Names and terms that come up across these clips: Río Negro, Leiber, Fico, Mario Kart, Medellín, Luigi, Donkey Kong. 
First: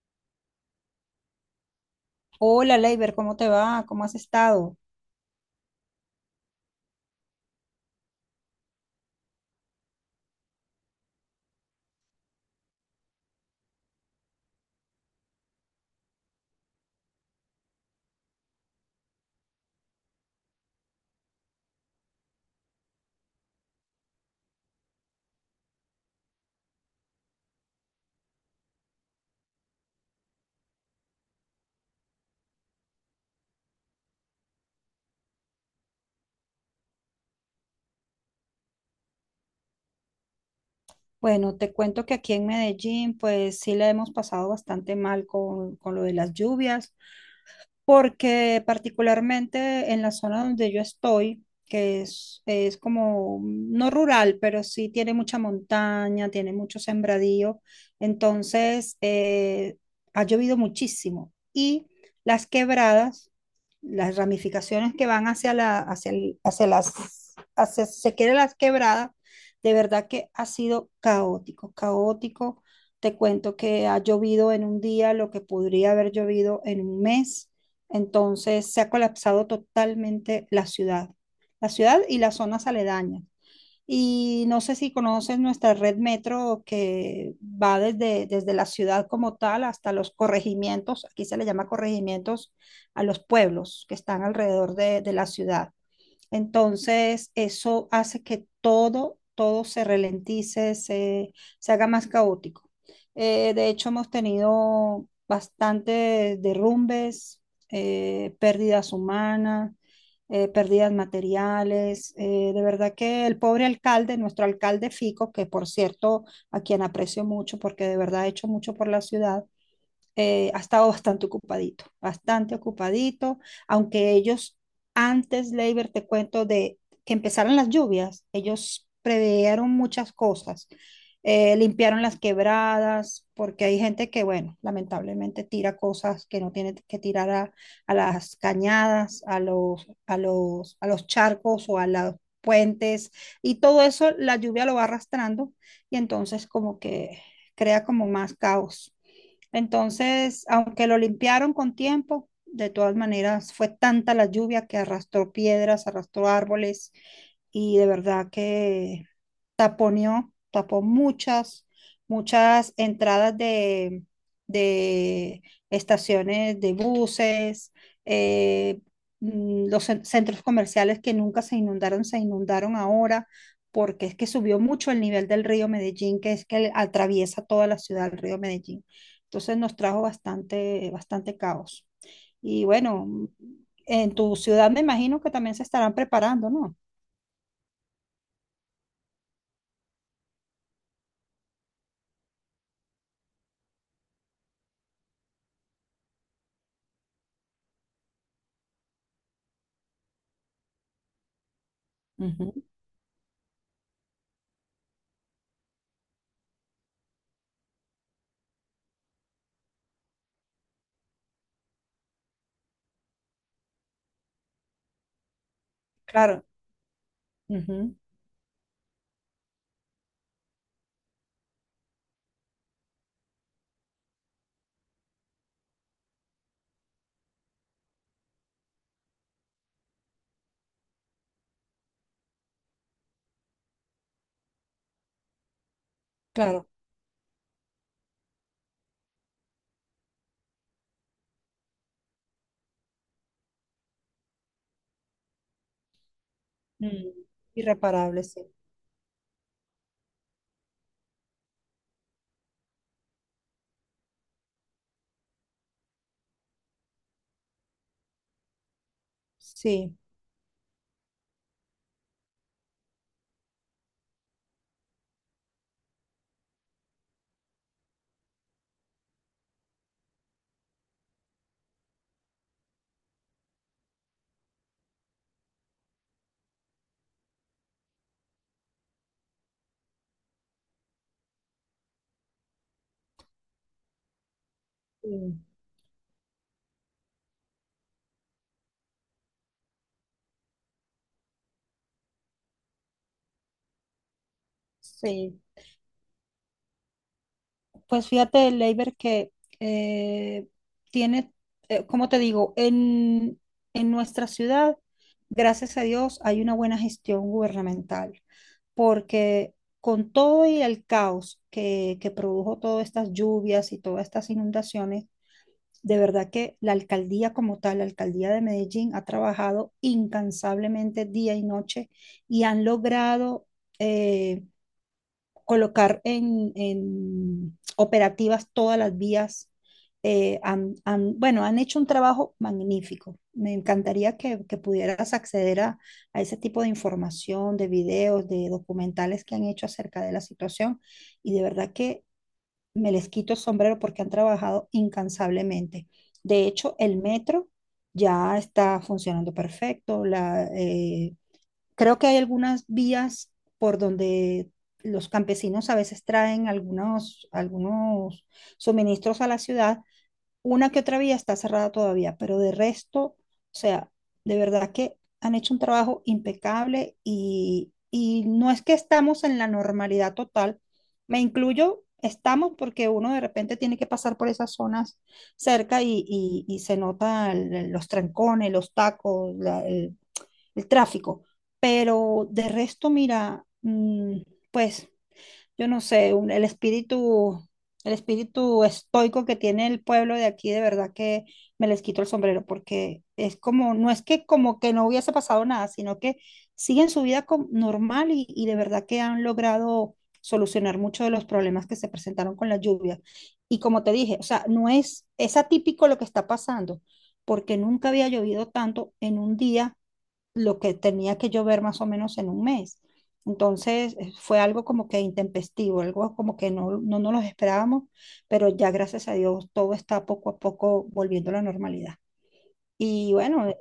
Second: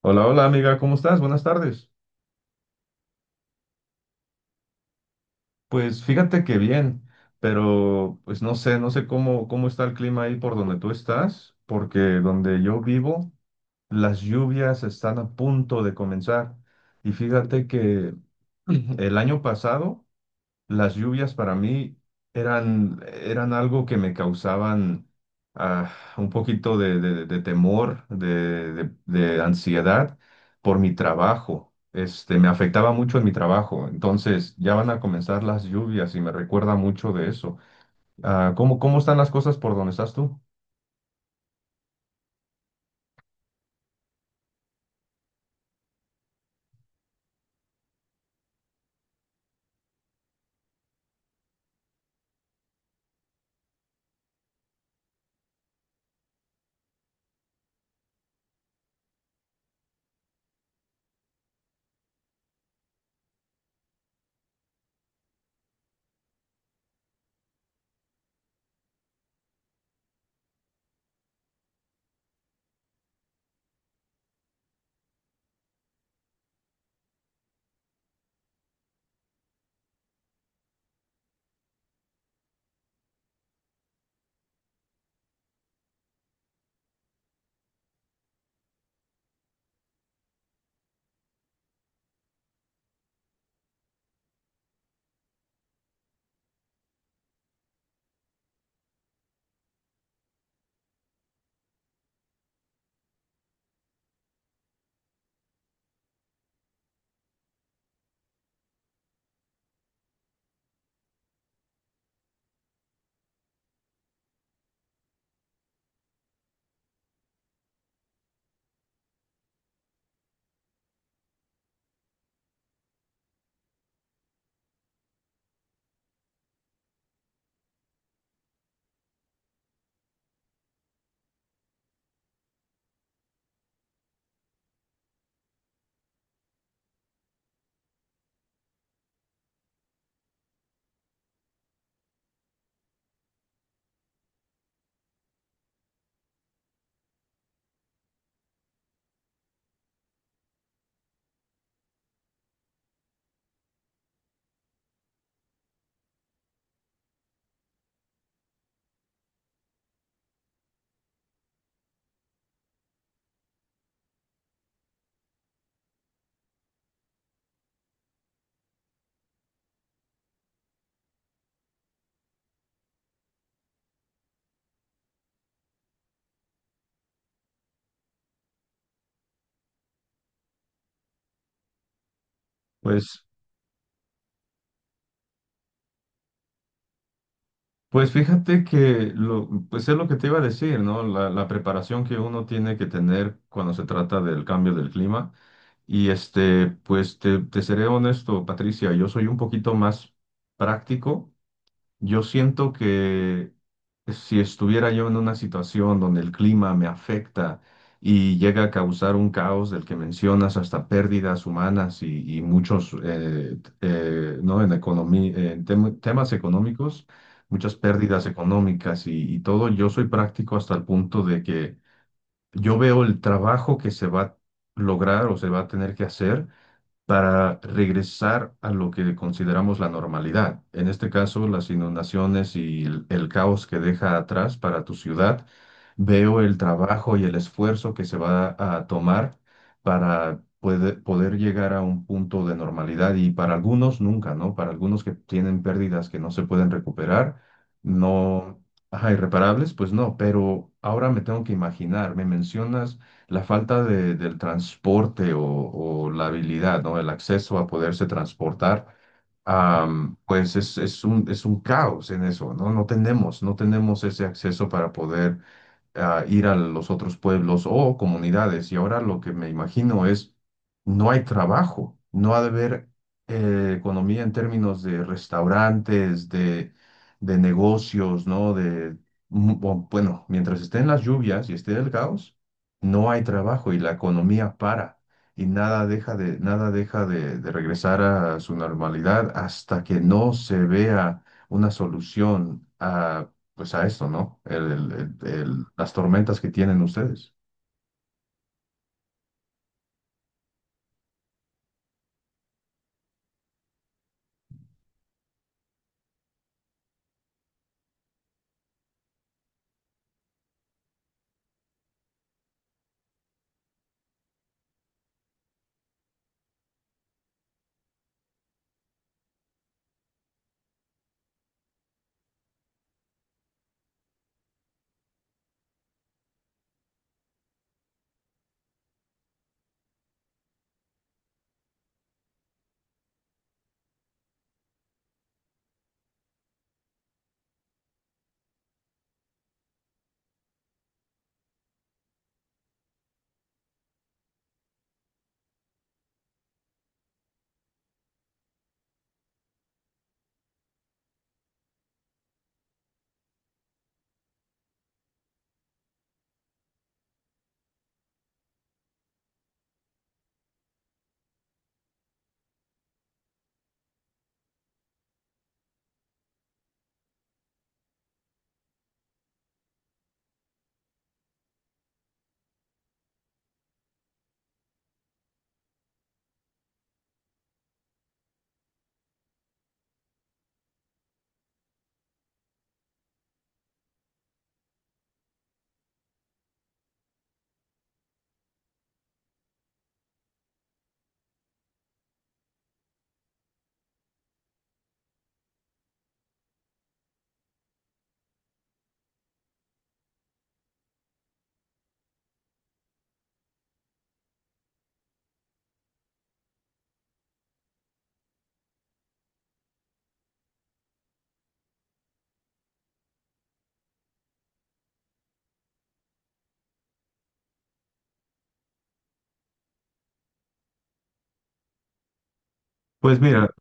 Hola, hola amiga, ¿cómo estás? Buenas tardes. Hola, Leiber, ¿cómo te va? ¿Cómo has estado? Pues fíjate que bien, pero pues no sé, no sé cómo está el clima ahí por donde tú estás, porque donde yo vivo, las lluvias están a punto de comenzar. Y fíjate que el año pasado las lluvias para mí eran algo que me causaban ah, un poquito de, de temor, de, de ansiedad por mi trabajo. Este, me afectaba mucho en mi trabajo. Entonces, ya van a comenzar las lluvias y me recuerda mucho de eso. ¿Cómo están las cosas por donde estás tú? Bueno, te cuento que aquí en Medellín, pues sí la hemos pasado bastante mal con lo de las lluvias, porque particularmente en la zona donde yo estoy, que es como no rural, pero sí tiene mucha montaña, tiene mucho sembradío, entonces ha llovido muchísimo y las quebradas las ramificaciones que van hacia la, hacia, el- hacia las, hacia, si se quiere las quebradas, de verdad que ha sido caótico. Te cuento que ha llovido en un día lo que podría haber llovido en un mes. Entonces se ha colapsado totalmente la ciudad y las zonas aledañas. Y no sé si conoces nuestra red metro que va desde la ciudad como tal hasta los corregimientos, aquí se le llama corregimientos a los pueblos que están alrededor de la ciudad. Entonces, eso hace que todo se ralentice, se haga más caótico. De hecho, hemos tenido bastantes derrumbes, pérdidas humanas, pérdidas materiales. De verdad que el pobre alcalde, nuestro alcalde Fico, que por cierto, a quien aprecio mucho porque de verdad ha hecho mucho por la ciudad, ha estado bastante ocupadito, aunque ellos antes, Leiber, te cuento, de que empezaran las lluvias, ellos preveieron muchas cosas, limpiaron las quebradas, porque hay gente que, bueno, lamentablemente tira cosas que no tiene que tirar a las cañadas, a los charcos o a los puentes, y todo eso la lluvia lo va arrastrando y entonces como que crea como más caos. Entonces, aunque lo limpiaron con tiempo, de todas maneras fue tanta la lluvia que arrastró piedras, arrastró árboles y de verdad que tapó muchas entradas de estaciones de buses, eh, centros comerciales que nunca se inundaron, se inundaron ahora, porque es que subió mucho el nivel del río Medellín, que es que atraviesa toda la ciudad, el río Medellín. Entonces nos trajo bastante caos. Y Pues, bueno, en tu ciudad me imagino que también se estarán preparando, ¿no? pues fíjate que lo, pues es lo que te iba a decir, ¿no? La preparación que uno tiene que tener cuando se trata del cambio del clima. Y este, pues te seré honesto, Patricia, yo soy un poquito más práctico. Yo Ujú. siento que si estuviera yo en una situación donde el clima me afecta y llega a causar un caos del que mencionas, hasta pérdidas humanas y muchos, ¿no? En economía, en temas Claro, económicos, muchas ujú, pérdidas económicas y todo, yo soy práctico hasta el punto de que yo veo el trabajo que se va a lograr o se va a tener que hacer para regresar a lo que consideramos la normalidad. En este caso, las inundaciones y el caos que deja atrás para tu ciudad. Veo el claro. trabajo y el esfuerzo que se va a tomar para poder llegar a un punto de normalidad y para algunos nunca, ¿no? Para algunos que tienen pérdidas que no se pueden Mm. recuperar, Irreparable, sí. no, ajá, irreparables, pues no, pero ahora me tengo que imaginar, me mencionas la falta del transporte o la habilidad, ¿no? El acceso a poderse transportar, Sí, pues es un caos en eso, ¿no? No tenemos ese acceso para poder a ir a los otros pueblos o comunidades. Y ahora lo que me imagino es, no hay trabajo, no ha de haber economía en términos de restaurantes, de negocios, ¿no? De, o, bueno, mientras estén las lluvias y esté el caos, no hay trabajo y la economía para. sí, Y nada deja de, nada deja de regresar a su normalidad hasta que no se vea una solución a pues a esto, ¿no? Sí. Las tormentas que tienen ustedes. Pues fíjate, Leiber, que eh, tiene, como te digo, en nuestra ciudad, gracias a Dios, hay una buena gestión gubernamental, porque con todo y el caos que produjo todas estas lluvias y todas estas inundaciones, de verdad que la alcaldía como tal, la alcaldía de Medellín, ha trabajado incansablemente día y noche y han logrado... eh, colocar en operativas todas las vías. Bueno, han hecho un trabajo magnífico. Me encantaría que pudieras acceder a ese tipo de información, de videos, de documentales que han hecho acerca de la situación. Y de verdad que me les quito el sombrero porque han trabajado incansablemente. De hecho, el metro ya está funcionando perfecto. Creo que hay algunas vías por donde los campesinos a veces traen algunos suministros a la ciudad. Una que otra vía está cerrada todavía, pero de resto, o sea, de verdad que han hecho un trabajo impecable y no es que estamos en la normalidad total, me incluyo, estamos porque uno de repente tiene que pasar por esas zonas cerca y se nota los trancones, los tacos, el tráfico. Pero de resto, mira, pues yo no sé, el espíritu estoico que tiene el pueblo de aquí, de verdad que me les quito el sombrero, porque es como, no es que como que no hubiese pasado nada, sino que siguen su vida normal y de verdad que han logrado solucionar muchos de los problemas que se presentaron con la lluvia. Y como te dije, o sea, no es, es atípico lo que está pasando, porque nunca había llovido tanto en un día lo que tenía que yo ver más o menos en un mes. Entonces fue algo como que intempestivo, algo como que no nos los esperábamos, pero ya gracias a Dios todo está poco a poco volviendo a la normalidad. Y Pues bueno, mira,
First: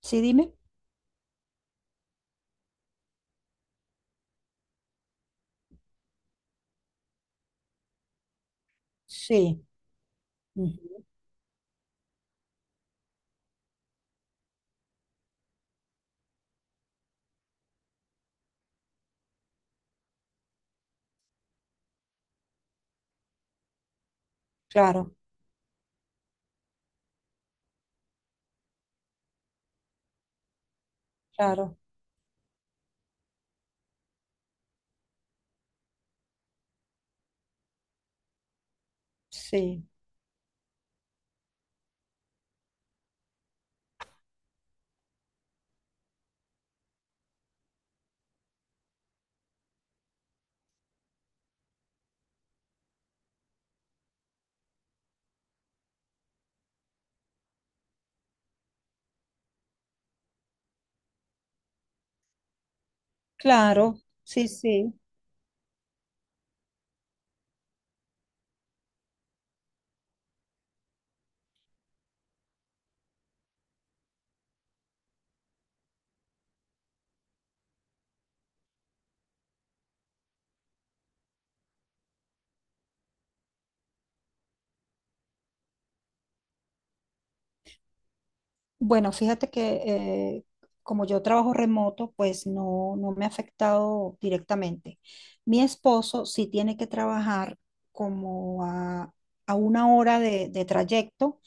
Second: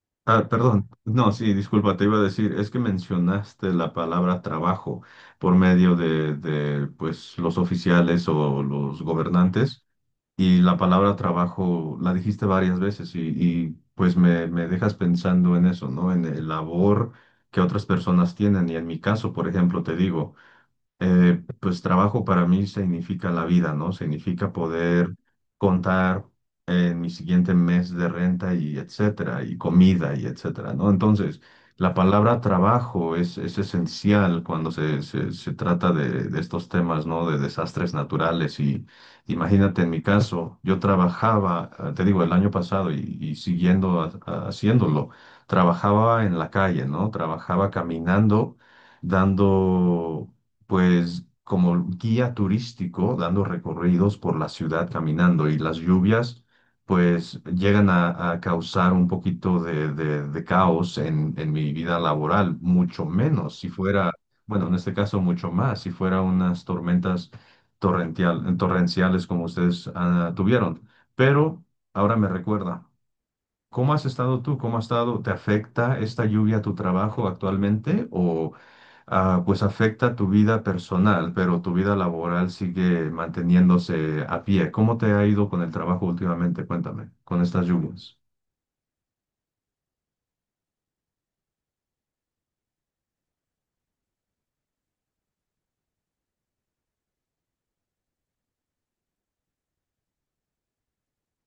sí, dime. perdón, no, sí, disculpa, te iba a decir, es que mencionaste la palabra trabajo por medio de, pues, los oficiales o los Sí, gobernantes y la ujú. palabra trabajo la dijiste varias veces y, pues me dejas pensando en eso, ¿no? En el labor que otras personas tienen y en mi caso, por ejemplo, te digo. Pues trabajo para mí significa la vida, ¿no? Significa poder Claro, contar en mi siguiente mes de renta y etcétera, y comida y etcétera, ¿no? Entonces, claro, la palabra trabajo es esencial cuando se trata de estos temas, ¿no? De desastres naturales y imagínate sí, en mi caso, yo trabajaba, te digo, el año pasado y siguiendo haciéndolo, trabajaba en la calle, ¿no? Trabajaba caminando dando pues como guía turístico, dando recorridos por la ciudad caminando y las lluvias, pues llegan a causar un poquito de, de caos en mi vida laboral, mucho menos si claro, fuera, sí, bueno, en este sí. caso mucho más, si fuera unas tormentas torrenciales como ustedes tuvieron. Pero ahora me recuerda. ¿Cómo has estado tú? ¿Cómo has estado? ¿Te afecta esta lluvia a tu trabajo actualmente? ¿O, pues afecta tu vida personal, pero tu vida laboral sigue manteniéndose a pie? ¿Cómo te ha ido con el trabajo últimamente? Cuéntame, con estas lluvias. Bueno, fíjate que como yo trabajo remoto, pues no me ha afectado directamente. Mi esposo sí tiene que trabajar como a, a una hora de trayecto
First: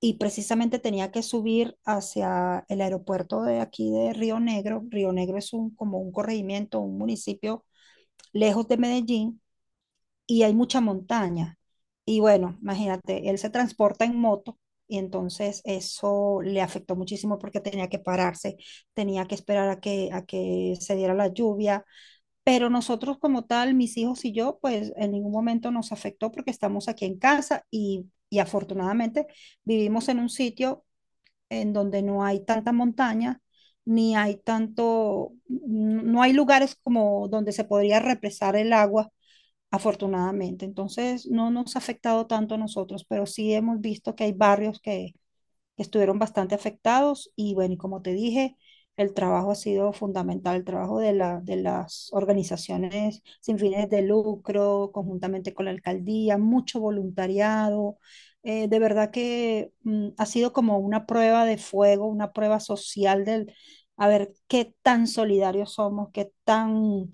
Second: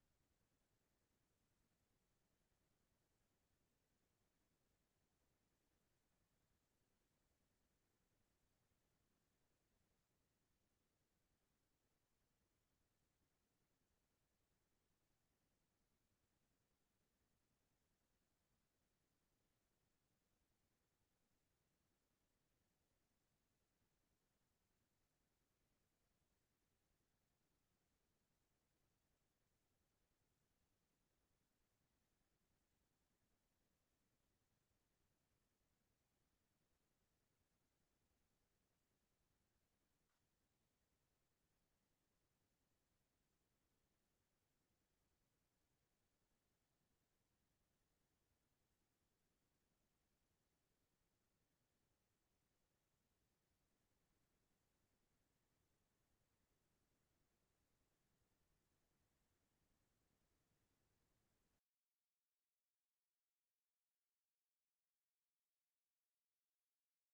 y precisamente tenía que subir hacia el aeropuerto de aquí de Río Negro. Río Negro es un, como un corregimiento, un municipio lejos de Medellín y hay mucha montaña. Y bueno, imagínate, él se transporta en moto y entonces eso le afectó muchísimo porque tenía que pararse, tenía que esperar a que se diera la lluvia. Pero nosotros como tal, mis hijos y yo, pues en ningún momento nos afectó porque estamos aquí en casa y afortunadamente vivimos en un sitio en donde no hay tanta montaña. Ni hay tanto, no hay lugares como donde se podría represar el agua, afortunadamente. Entonces, no nos ha afectado tanto a nosotros, pero sí hemos visto que hay barrios que estuvieron bastante afectados y bueno, y como te dije, el trabajo ha sido fundamental, el trabajo de de las organizaciones sin fines de lucro, conjuntamente con la alcaldía, mucho voluntariado. De verdad que ha sido como una prueba de fuego, una prueba social del, a ver qué tan solidarios somos,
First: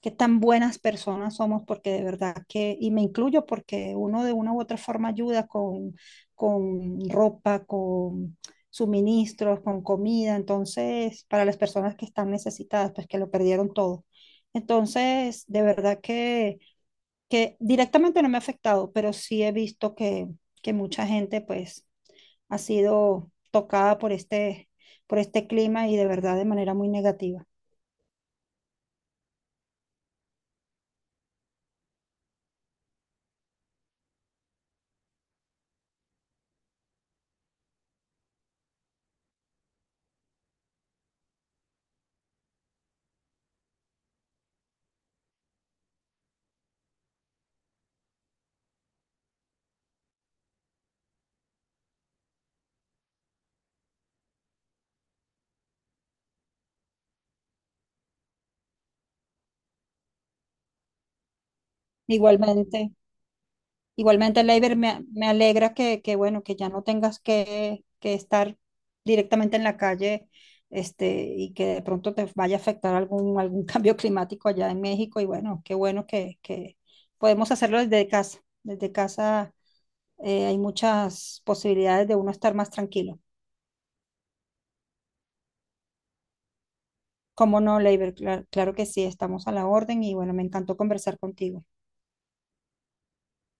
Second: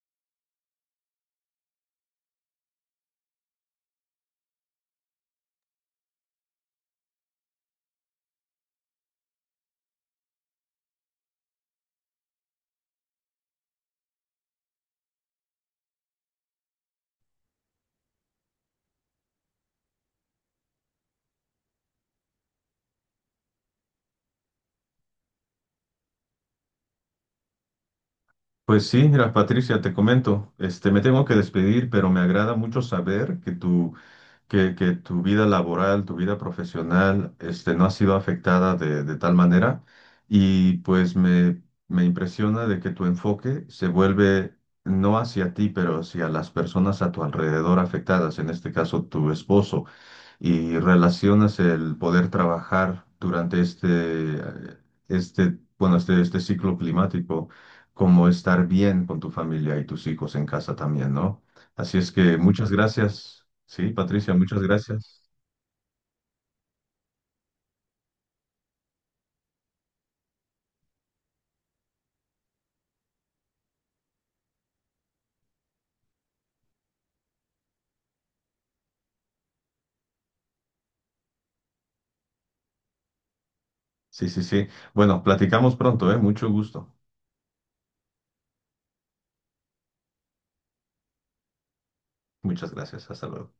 qué tan buenas personas somos, porque de verdad que, y me incluyo porque uno de una u otra forma ayuda con ropa, con suministros, con comida, entonces, para las personas que están necesitadas, pues que lo perdieron todo. Entonces, de verdad que directamente no me ha afectado, pero sí he visto que mucha gente pues ha sido tocada por este clima y de verdad de manera muy negativa. Pues sí, mira, Patricia, te comento, este, me tengo que despedir, pero me agrada mucho saber que tu vida laboral, tu vida profesional, este, no ha sido afectada de tal manera. Y pues me impresiona de que tu enfoque se vuelve no hacia ti, pero hacia las personas a tu alrededor afectadas, en este caso tu esposo y relacionas el poder trabajar durante este, eh, este, bueno, este ciclo climático, como estar bien con tu familia y tus hijos en casa también, ¿no? Así es que muchas Igualmente. gracias. Sí, Patricia, Igualmente, muchas Leiber, gracias. me alegra bueno, que ya no tengas que estar directamente en la calle, este, y que de pronto te vaya a afectar algún cambio climático allá en México. Y bueno, qué bueno que podemos hacerlo desde casa. Desde casa, hay muchas posibilidades de uno estar más tranquilo. Sí, sí, sí. Bueno, platicamos pronto, ¿eh? Mucho gusto. ¿Cómo no, Leiber? Claro que sí, estamos a la orden y bueno, me encantó conversar contigo. Muchas gracias. Hasta luego.